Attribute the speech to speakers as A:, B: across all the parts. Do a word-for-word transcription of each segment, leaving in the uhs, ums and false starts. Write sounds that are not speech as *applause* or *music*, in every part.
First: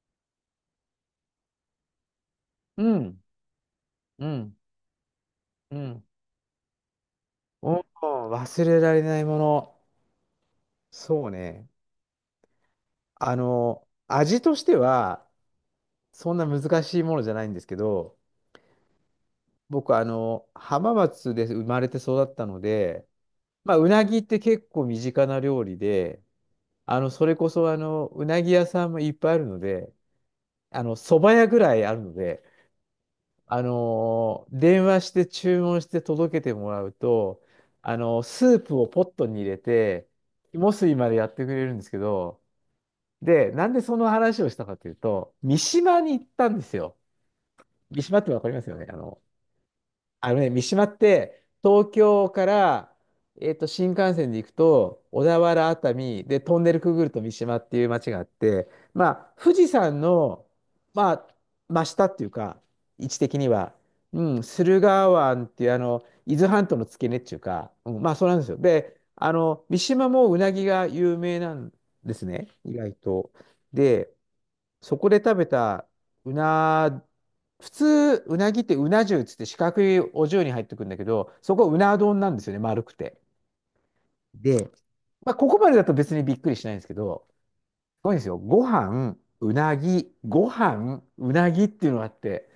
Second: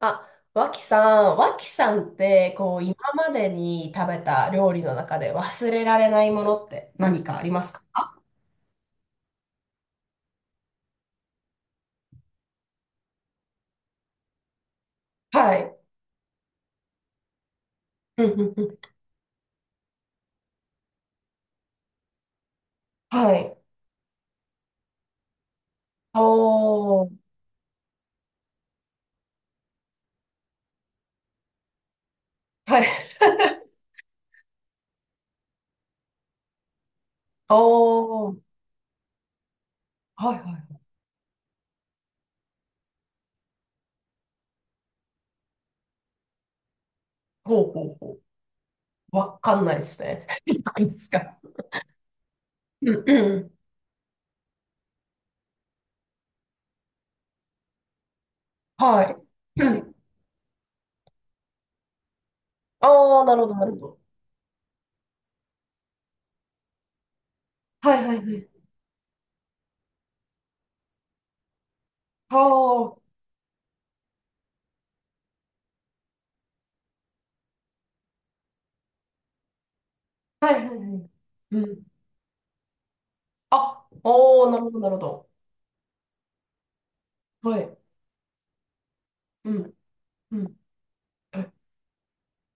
A: あ、脇さん、脇さんって、こう、
B: う
A: 今
B: ん、
A: までに食べ
B: う
A: た
B: ん、
A: 料理の中で忘
B: う
A: れら
B: ん。
A: れないものって何かあります
B: お
A: か？
B: ー、忘れられないもの。そうね。あの、味としては、
A: はい。
B: そんな難しいものじゃないんですけど、
A: うんうんうん。
B: 僕、あの、浜松で生まれて育ったので、
A: はい。
B: まあ、うなぎって結構身近な料理で、あ
A: お
B: の、
A: ー。
B: それこそ、あの、うなぎ屋さんもいっぱいあるので、あの、蕎麦屋ぐらいあるので、
A: はい。
B: あのー電話して注文して届けてもらうと、
A: *laughs*
B: あのー
A: おー。
B: スープをポットに入れて、
A: はいは
B: 肝
A: い。
B: 水いまでやってくれるんですけど、で、なんでその話をしたかというと、三島に行ったんですよ。
A: ほうほう
B: 三島
A: ほ
B: ってわかりますよね。あ
A: う。
B: の、
A: わかんないですね。
B: あのね、三
A: *laughs*
B: 島
A: 何
B: っ
A: ですか？
B: て、東京か
A: う
B: ら、
A: んう
B: えっ
A: ん。
B: と、新幹線で行くと、小田原、熱海、で、トンネルくぐると三島っていう町があって、ま
A: は
B: あ、富
A: い。
B: 士
A: うん。
B: 山の、まあ、真下っていうか、位置
A: ああ、な
B: 的
A: る
B: に
A: ほど、なる
B: は、
A: ほど。
B: うん、駿河湾っていう、あの、伊豆半島の付け根っていうか、う
A: は
B: ん、
A: い
B: ま
A: は
B: あ、
A: い
B: そうな
A: は
B: んで
A: い。
B: すよ。で、あの、三島もうなぎが有名なんです
A: あ
B: ね、
A: あ、
B: 意外
A: は
B: と。で、そこで食べたうな、普通、うなぎってうな重っつって四角いお重
A: いは
B: に入っ
A: いは
B: てくるんだけ
A: い。
B: ど、そ
A: う
B: こう
A: ん。
B: な丼なんですよね、丸くて。
A: あ、おー、なる
B: で、
A: ほど、なるほど。
B: まあ、ここまでだと別にびっくりしないんですけど、
A: はい。
B: すごいんですよ。ご飯、
A: う
B: う
A: ん。
B: なぎ、
A: う
B: ご
A: ん。
B: 飯、うなぎっていうのがあって、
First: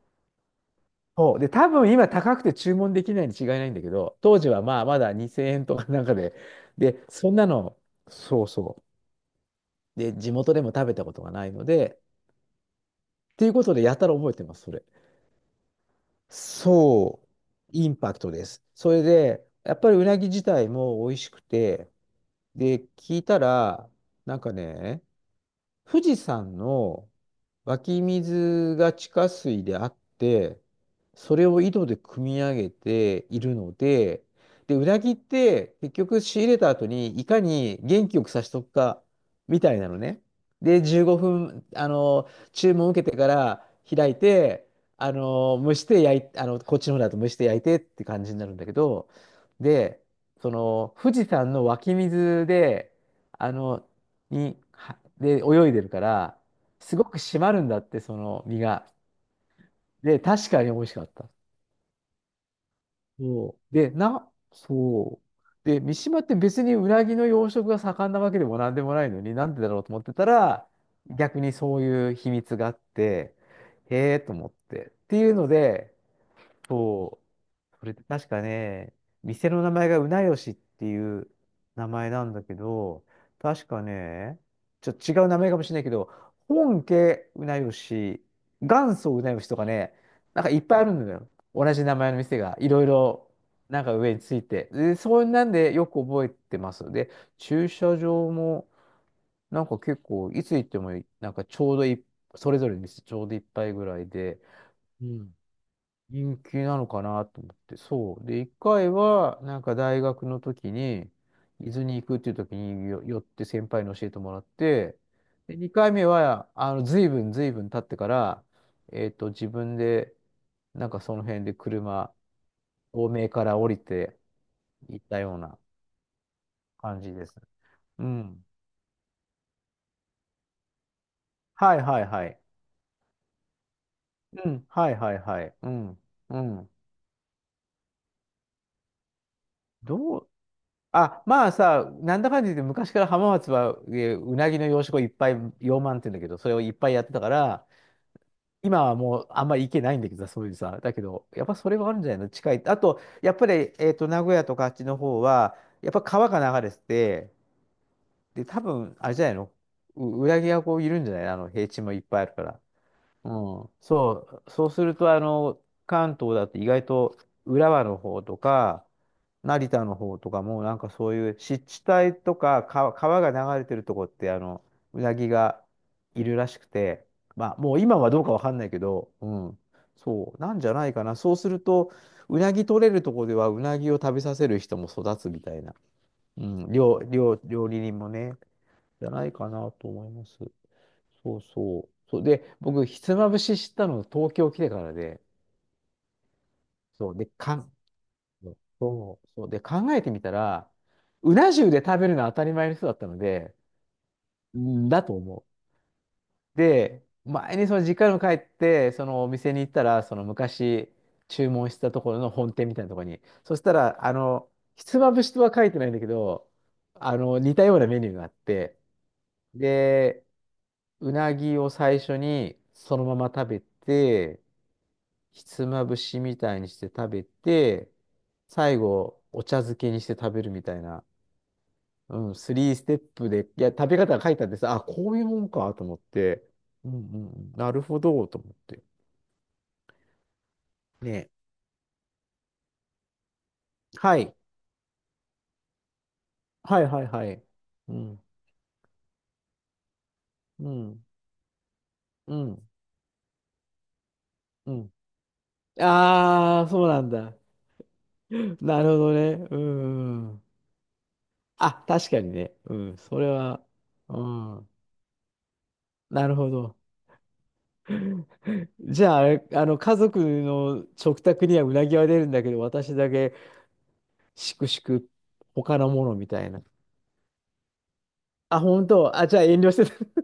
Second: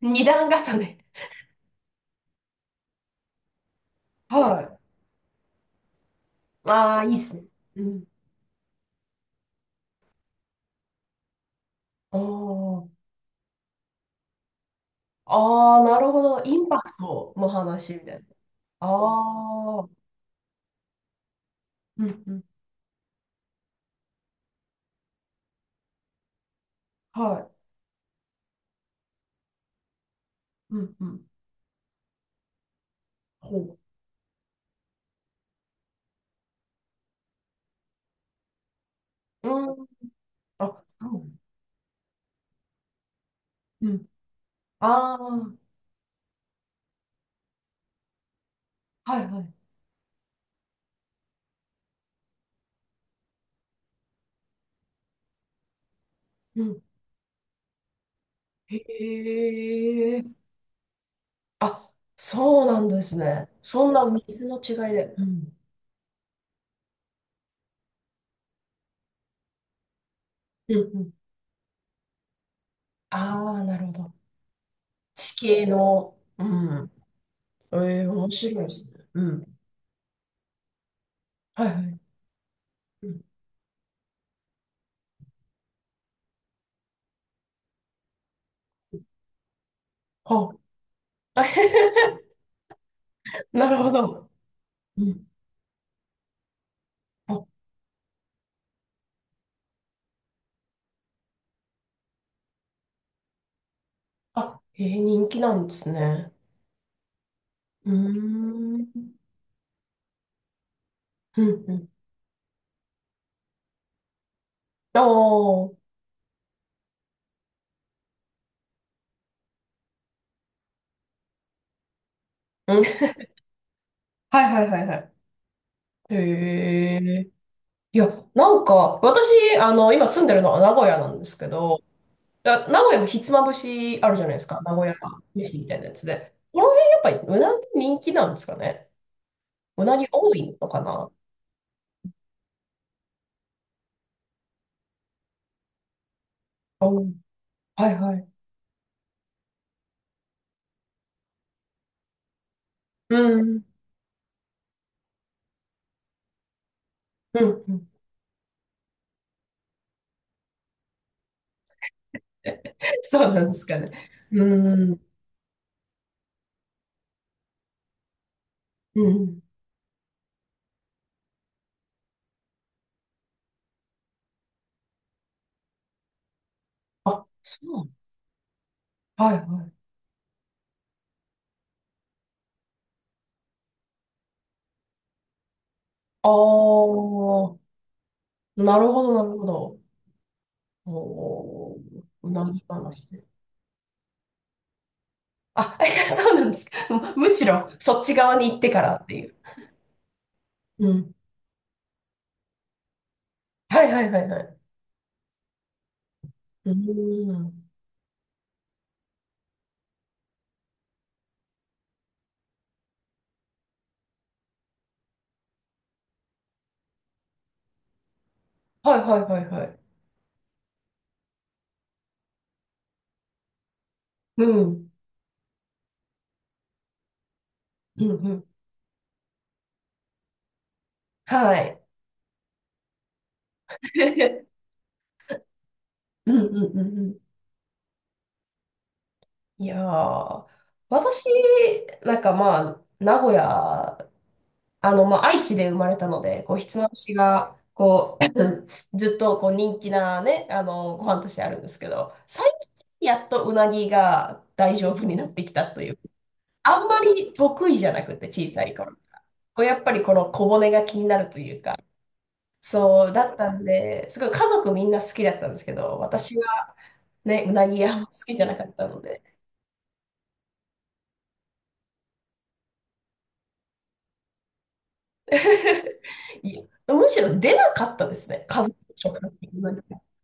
A: 二段重ね。
B: そう。で、多分今高くて注文できないに違いないんだけど、当時
A: は
B: は
A: い。
B: まあまだにせんえんとかなんかで、
A: あ
B: で、
A: あ、いいっ
B: そ
A: す
B: ん
A: ね。
B: なの、
A: うん。
B: そうそう。で、地元でも食べたことがないので、
A: あ
B: っていうことでやたら覚えてます、それ。
A: あ、ああ、なるほど。インパク
B: そう、
A: トの
B: イ
A: 話
B: ン
A: み
B: パ
A: た
B: ク
A: いな。
B: トです。それで、やっ
A: ああ、
B: ぱりうなぎ自体も美味しくて、
A: うんうん。
B: で、聞いたら、なんかね、富士山の
A: は
B: 湧き水が地下水であって、
A: い。うんうん。
B: それを井戸で汲み上げている
A: ほ
B: の
A: う。
B: で、で、うなぎって結局仕入れた後にいかに元気よくさしとくか
A: う
B: みたい
A: ん。
B: なのね。で、
A: あ、
B: 15
A: そう。
B: 分、あの、注文受けてから
A: うん。
B: 開いて、あ
A: ああ、
B: の、蒸して焼い、あの、こっちの方だと蒸して焼いてって感じになるんだけど、
A: はいはい。
B: で、その、富士山の湧き水で、あの、に、はで、泳いでるから、
A: うん。
B: すごく締まるんだって、その身が。
A: へ
B: で、
A: え。
B: 確かに美味しかった。
A: あ、そうなんですね。
B: そう。
A: そ
B: で、
A: んな
B: な、
A: 水の違いで。
B: そ
A: うん。
B: う。で、三島って別にうなぎの養殖が盛んなわけでもなんでもないのに、なんでだろうと思ってたら、
A: うんうん。
B: 逆にそういう秘密があって、
A: ああ、なるほ
B: へ
A: ど。
B: えと思って。ってい
A: 地
B: うの
A: 形
B: で、
A: の。うん。
B: そ
A: え
B: う。それで
A: え、
B: 確
A: 面
B: か
A: 白いですね。
B: ね、
A: う
B: 店
A: ん。
B: の名前がうなよしっていう
A: はいは
B: 名
A: い。
B: 前なんだけど、
A: うん。
B: 確かね、ちょっと違う名前かもしれないけど、本家うなよし、元祖うなよしとかね、なんか
A: は
B: いっぱいあるんだよ。
A: あ。
B: 同じ名前
A: *laughs*
B: の店が、いろいろ、
A: なる
B: なん
A: ほ
B: か上に
A: ど。
B: ついて。で、
A: う
B: そ
A: ん。
B: んなんでよく覚えてます。で、
A: あ、
B: 駐車場も、なんか結構、いつ行っても、なんかちょうどいい、それぞれの店ちょうどいっぱいぐらいで、
A: あ、へ、
B: う
A: 人
B: ん、
A: 気なんですね。
B: 人気なのかなと思って、
A: う
B: そう。で、一
A: ー
B: 回
A: ん。
B: は、なんか大学の時に、
A: うん、
B: 伊
A: う
B: 豆
A: ん。
B: に行くっていう時によ寄って先輩に教えてもらって、
A: ああ、
B: で、二
A: うん。
B: 回目は、あの、随分随分経ってから、えっと、自分で、なんかその辺で車、東名から降りて
A: はいはいはいは
B: 行っ
A: い。
B: たような
A: へ
B: 感じで
A: え。
B: す。
A: い
B: う
A: や、
B: ん。
A: なんか、私、あの、今住んでるのは名古屋なんですけ
B: はい
A: ど、
B: はいはい。
A: あ、名古屋もひつまぶしあるじゃないです
B: う
A: か。
B: ん。
A: 名古
B: は
A: 屋
B: いはいはい。
A: 飯み
B: う
A: たいなや
B: ん。
A: つで。
B: う
A: この
B: ん。
A: 辺やっぱりうなぎ人気なんですかね。うなぎ
B: どう、
A: 多いのかな。
B: あ、まあさ、なんだかんだ言って昔から浜松は、えーうなぎの養殖をいっぱい、養鰻って言うんだけど、それをいっぱい
A: う
B: やって
A: ん。
B: たから、
A: はいはい。
B: 今はもうあんまり行けないんだけどさ、そういうさ、だけど、やっぱそれはあるんじゃないの近い。あと、
A: う
B: やっぱ
A: ん。
B: り、えっと、名古屋とかあっちの方は、やっぱ川が流れてて、
A: うん。うん。
B: で、多分、あれじゃないのう、うなぎがこういるんじゃないあの、平地もいっぱいあるから。
A: *laughs* そうなんで
B: う
A: す
B: ん。
A: かね。
B: そ
A: う
B: う、そうする
A: ん。
B: と、あの、関東だって意外と浦和の方とか、
A: うん。
B: 成田の方とかも、なんかそういう湿地帯とか、川、川が流れてるとこって、あの、うなぎがいるらしくて、
A: あ、
B: まあ、
A: そ
B: もう
A: う。
B: 今はどうかわかんないけど、う
A: はい
B: ん、
A: はい。
B: そう、なんじゃないかな。そうすると、うなぎ取れるとこでは、うなぎを食べさせる人も育つみたいな、
A: あ
B: うん、料、料、
A: あ、
B: 料理人もね、
A: なるほ
B: じゃ
A: ど、な
B: ない
A: るほ
B: かな
A: ど。
B: と思います。そう
A: おー、
B: そう。そう
A: うな
B: で、
A: る
B: 僕、
A: ほ
B: ひつ
A: ね。
B: まぶし知ったの東京来てからで、
A: あ、*laughs* そうなんですか。
B: そ
A: *laughs*
B: う、で、
A: む、むし
B: か
A: ろ、
B: ん、
A: そっち側に
B: そ
A: 行
B: う
A: ってからって
B: そ
A: い
B: う、
A: う。
B: そうで、考えてみたら、
A: うん。
B: うな重で食べるのは当たり前の人だったので、
A: はいはいはいはい。
B: んだと思う。
A: うー
B: で、前に
A: ん。
B: その実家にも帰って、そのお店に行ったら、その昔注文したところの本店みたいなところに、そしたら、あの、ひつまぶしとは書いてないんだけど、あの、似たようなメニューがあって、
A: はいはいはいはい。
B: で、うなぎを最初にそのまま食べて、
A: うん。
B: ひつまぶしみたいにして食べて、
A: うんうん。
B: 最後、お茶漬けにして食べるみたいな、
A: はい。
B: うん、スリーステップで、いや、食べ方が書いてあって
A: *laughs*
B: さ、あ、こういうもんかと思っ
A: うん
B: て、
A: うんう
B: うん
A: んう
B: う
A: ん。
B: んうん、なるほど、と思って。
A: いやー、私、
B: ね。
A: なんかまあ、名古屋、
B: はい。
A: あの、まあ、愛知で生まれたので、こう、ひつ
B: はい
A: まぶ
B: はい
A: し
B: はい。
A: が、
B: う
A: こ
B: ん、
A: う、*clears throat* ずっとこう人気なね、あ
B: う
A: の、ご
B: ん、
A: 飯としてあるんですけど、
B: う
A: 最
B: ん、
A: 近やっとうなぎが
B: う
A: 大丈
B: ん。
A: 夫になってきたという、
B: ああ、
A: あ
B: そ
A: ん
B: う
A: ま
B: なん
A: り
B: だ。
A: 得意じゃなくて、小
B: *laughs*
A: さい
B: なる
A: 頃。
B: ほどね。う
A: こう、やっぱりこの
B: ん。
A: 小骨が気になるというか、
B: あ、確かにね。うん、
A: そう
B: そ
A: だ
B: れ
A: ったん
B: は、
A: で、
B: う
A: すごい家
B: ん、
A: 族みんな好きだったんですけど、
B: なる
A: 私
B: ほ
A: は
B: ど。
A: ね、うなぎあんま好きじゃなかったの
B: じゃあ、
A: で、
B: あれ、あの、家族の食卓にはうなぎは出るんだけど、私だけしくしく他の
A: *laughs*
B: ものみたい
A: い
B: な。
A: や、むしろ出なかったですね。
B: あ、
A: 家族
B: 本
A: と
B: 当。
A: か。
B: あ、じゃあ遠慮して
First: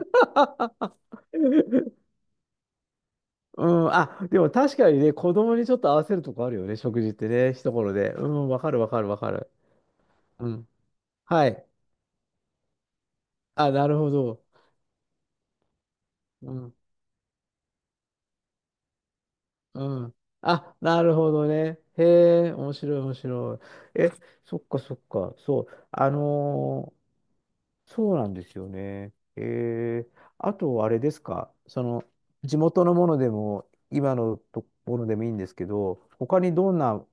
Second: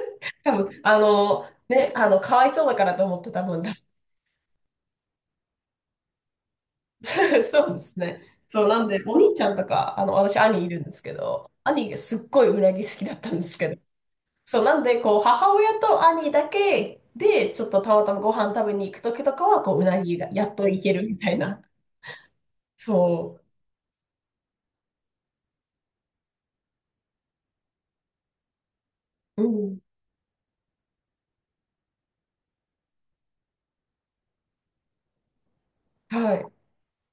B: た。
A: 多分、
B: *laughs*
A: あの、ね、あの、かわいそうだからと思って多分
B: う
A: 出す。
B: ん。あ、でも確かにね、子供にちょっと合わせるとこあるよね、食事って
A: *laughs*
B: ね、
A: そ
B: 一
A: うで
B: 頃
A: す
B: で。
A: ね。
B: うん、わ
A: そう、
B: かる
A: なん
B: わ
A: で、
B: かる
A: お
B: わか
A: 兄ち
B: る。
A: ゃんとか、あの、私、
B: う
A: 兄
B: ん。
A: いるんですけ
B: は
A: ど、
B: い。
A: 兄がすっごいうなぎ好きだったんですけ
B: あ、
A: ど、
B: なるほど。
A: そう、なんで、こう、母親と兄だ
B: うん。
A: けで、ちょっとたまたまご飯食べに行くときとかは、こう、うな
B: うん。
A: ぎがやっと
B: あ、
A: いけ
B: な
A: る
B: る
A: みた
B: ほ
A: い
B: ど
A: な。
B: ね。へえ、面白い面
A: そ
B: 白い。え、そっかそっか。そう。あのーそうなんですよね。え
A: う。うん。
B: ー、あと、あれですか、その、地元のものでも、今のところでもいいんですけど、
A: は
B: 他
A: い。
B: にどんな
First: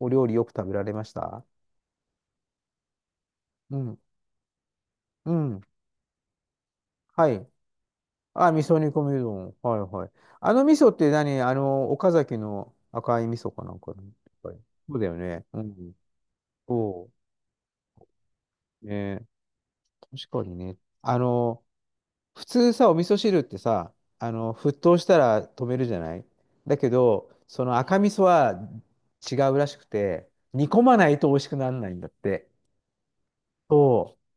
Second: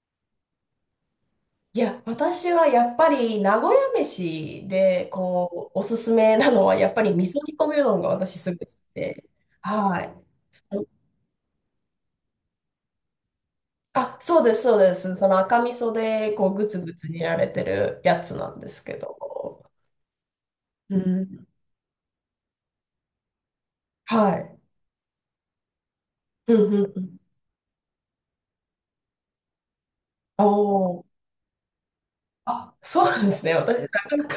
B: お料理よく食べられました？
A: いや、私はやっぱり名古
B: う
A: 屋
B: ん。
A: 飯で、
B: うん。
A: こう、おすすめなのは、やっぱり味
B: は
A: 噌
B: い。
A: 煮込みうどんが私す
B: あ、
A: ご
B: 味
A: い好
B: 噌
A: き
B: 煮込みう
A: で。
B: どん。はい
A: は
B: はい。
A: い。
B: あの味噌って何、あの、岡崎の赤い味噌かなんかの。
A: あ、そう
B: は
A: で
B: い、
A: す、そうで
B: そうだ
A: す。
B: よ
A: その
B: ね。う
A: 赤味噌
B: ん。
A: で、こう、ぐつぐつ
B: そ
A: 煮られてるやつなんです
B: う。
A: けど。
B: ね、確かにね。
A: う
B: あ
A: ん。
B: の、普通さ、お味噌汁ってさ、
A: は
B: あの、
A: い。
B: 沸騰したら止めるじゃない、
A: うん
B: だ
A: う
B: け
A: んうん。
B: ど、その赤味噌は違うらしくて、煮込ま
A: おー。
B: ないと美味しくならないんだって。
A: あ、そうなんですね。私、な
B: そ
A: かなか。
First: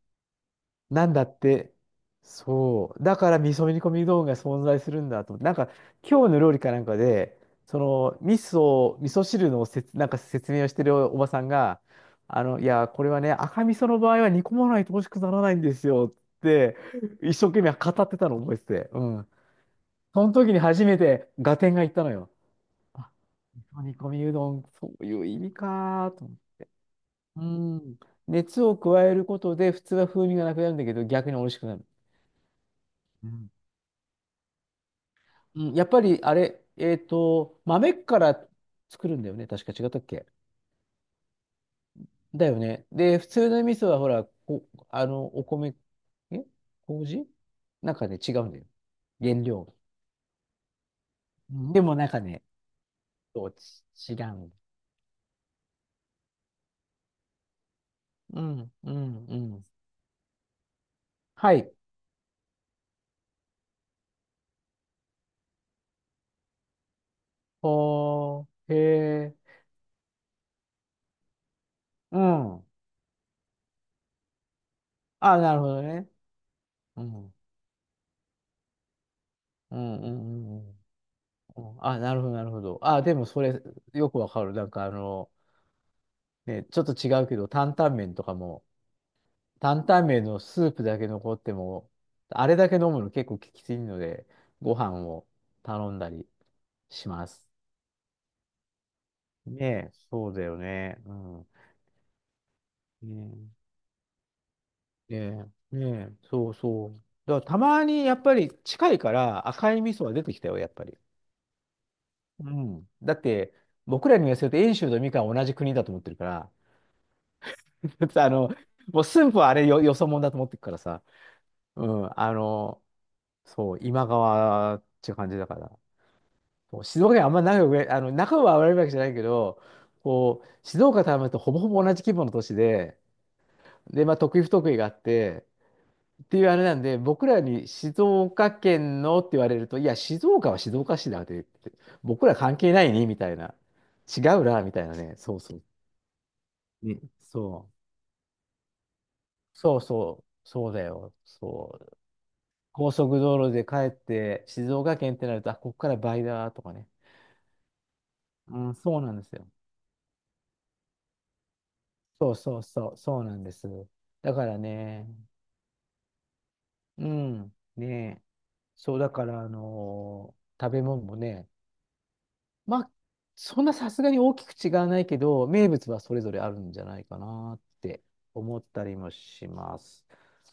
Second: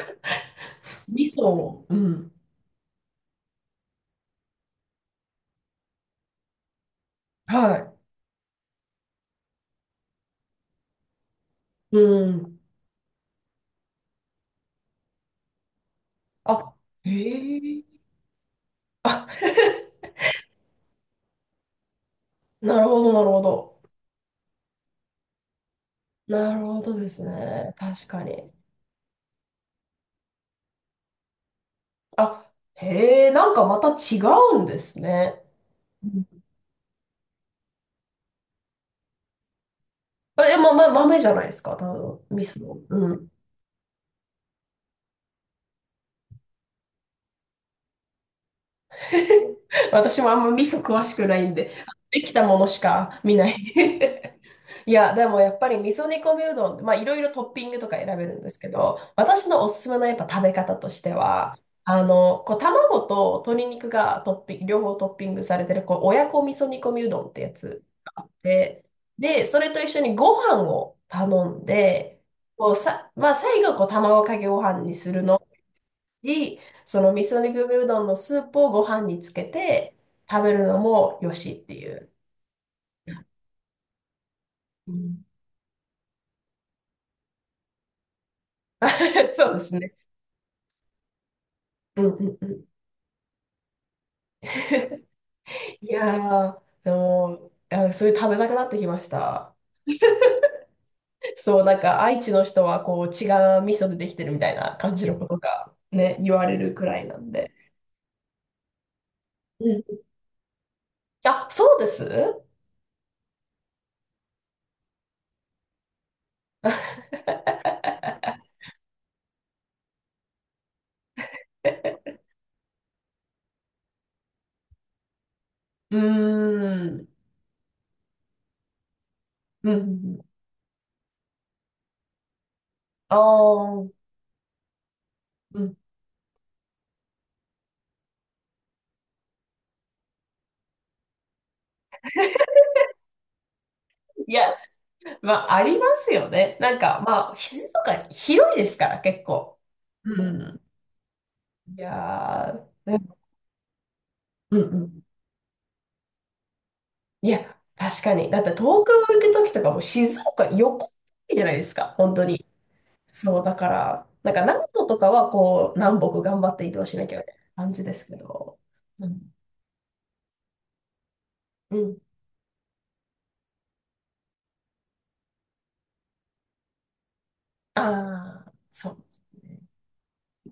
B: う。な
A: *laughs*
B: んだ
A: 味
B: っ
A: 噌
B: て。
A: を。うん。
B: そう。だから味噌煮込み道具が存在するんだと思って。なんか、今日の料理かなんかで、
A: は
B: そ
A: い。
B: の、味噌、味噌汁のせつ、なんか説明をしてるおばさんが、
A: う
B: あ
A: ん。
B: の、いや、これはね、赤味噌の場合は煮込まないと美味しくならないんですよっ
A: あ、
B: て、
A: へ
B: 一生懸命
A: え。
B: 語ってたのを覚えてて。う
A: あ、
B: ん、
A: *laughs*
B: その時に初めて合点がいったのよ。
A: なるほ
B: あ、
A: ど、なるほど。
B: 煮込みうどん、そういう意味かーと思っ
A: な
B: て。
A: るほどです
B: う
A: ね。
B: ん。
A: 確かに。
B: 熱を加えることで、普通は風味がなくなるんだけど、逆に美味しくなる。
A: あ、へ
B: う
A: え、
B: ん。
A: なんかまた違うんですね。
B: うん、やっぱ
A: う
B: り、あ
A: ん。
B: れ、えっと、豆から作るんだよね。確か違ったっけ、
A: え、ま、ま、豆じゃないですか、多分、味
B: だよ
A: 噌。
B: ね。
A: う
B: で、普
A: ん。
B: 通の味噌は、ほら、こ、あの、お米、え麹なんかね、違うんだよ。原料。
A: *laughs* 私もあんま味噌詳しくない
B: う
A: んで、
B: ん、でも、なんか
A: でき
B: ね、
A: たものしか見
B: そ
A: な
B: う、
A: い。
B: ち違う。
A: *laughs* いや、でもやっぱり味噌煮込みうどん、まあいろいろトッピングとか選べる
B: う
A: んですけ
B: ん、う
A: ど、
B: ん、う
A: 私の
B: ん。
A: おすすめのやっぱ食べ方として
B: は
A: は、
B: い。
A: あの、こう卵と鶏肉がトッピング、両方トッピングされてる、こう親子味噌煮込みうどんってやつがあっ
B: ほーへ
A: て、
B: え、
A: で、それと一緒にご飯を頼ん
B: う
A: で、
B: ん。
A: こうさ、まあ最後こう卵かけご飯にする
B: あ、
A: の
B: なるほどね。
A: し、そ
B: う
A: の味
B: ん。
A: 噌肉込うどんのスープをご飯につけ
B: う
A: て
B: んう
A: 食べ
B: んうんう
A: るの
B: ん。
A: もよし
B: う
A: って
B: ん、
A: い
B: あ、
A: う。
B: なるほど、なるほど。あ、でもそれ、よくわかる。なんかあ
A: うん。
B: の、ね、ちょっと違うけど、担々麺とかも、
A: *laughs* そうです
B: 担
A: ね。
B: 々麺のスープだけ残っても、
A: うんうんう
B: あれ
A: ん。
B: だけ飲むの結構きついので、ご飯
A: *laughs*
B: を
A: い
B: 頼んだり
A: やー、で
B: します。
A: も、あ、そういう食べたくなってきました。
B: ねえ、そうだよね。うん。
A: そう、なんか愛知の人はこう違う
B: ね
A: 味噌でできてるみたいな感じのこ
B: え、
A: と
B: ね
A: が
B: え、ね
A: ね、
B: え、
A: 言わ
B: そう
A: れるく
B: そ
A: ら
B: う。
A: いなん
B: だから
A: で。
B: たまにやっぱり近いから
A: う
B: 赤い
A: ん。
B: 味噌は出てきたよ、やっぱり。
A: あ、そうです。
B: うん。だって、僕らに言わせると、遠州とみかんは同じ国だと思ってるから、
A: *laughs* う
B: *laughs* だってあの、もう駿府はあれよ、よそ者だと思ってるからさ、うん、あの、そう、今川っていう感じだから、
A: ー
B: そう、静
A: ん。
B: 岡県あんま仲良く、あの、仲は悪いわけじゃないけど、
A: うん。
B: こう、静岡とあんまりとほぼほぼ同じ規模の都市で、
A: ああ。
B: で、まあ、得意不得意があって、
A: うん。
B: っていうあれなんで、僕らに静岡県のって言われると、いや、静岡は静岡市だって、僕ら
A: *laughs*
B: 関係ないね、みたいな。違
A: い
B: う
A: や、
B: な、みたいなね。そう
A: まあ、
B: そう。
A: ありますよね。なん
B: ね、
A: か、まあ、
B: そ
A: 質
B: う
A: とか広いですから、結構。
B: そう
A: う
B: そう、
A: ん。
B: そうだよ。そ
A: い
B: う。
A: やー、
B: 高
A: でも。
B: 速道路で帰って
A: うん
B: 静
A: う
B: 岡
A: ん。
B: 県ってなると、あ、ここから倍だとかね。
A: いや、確かに。だって
B: う。うん、
A: 東
B: そ
A: 京
B: う
A: 行
B: なんで
A: く
B: す
A: と
B: よ。
A: きとかも静岡横じゃないですか、本当
B: そう
A: に。
B: そうそう、そうな
A: そ
B: ん
A: う、
B: で
A: だ
B: す。
A: から、な
B: だ
A: んか
B: から
A: 長野と
B: ね、
A: かはこう、南北頑張って移動しな
B: う
A: きゃみたいけない
B: ん、
A: 感じですけ
B: ね、
A: ど。
B: そう
A: う
B: だか
A: ん。
B: ら、あのー食べ物もね、
A: うん。
B: まあ、そんなさすがに大きく違わないけど、名物はそれぞれあるんじゃないかなって
A: ああ、
B: 思った
A: そ
B: り
A: うで
B: も
A: す
B: し
A: ね。
B: ます。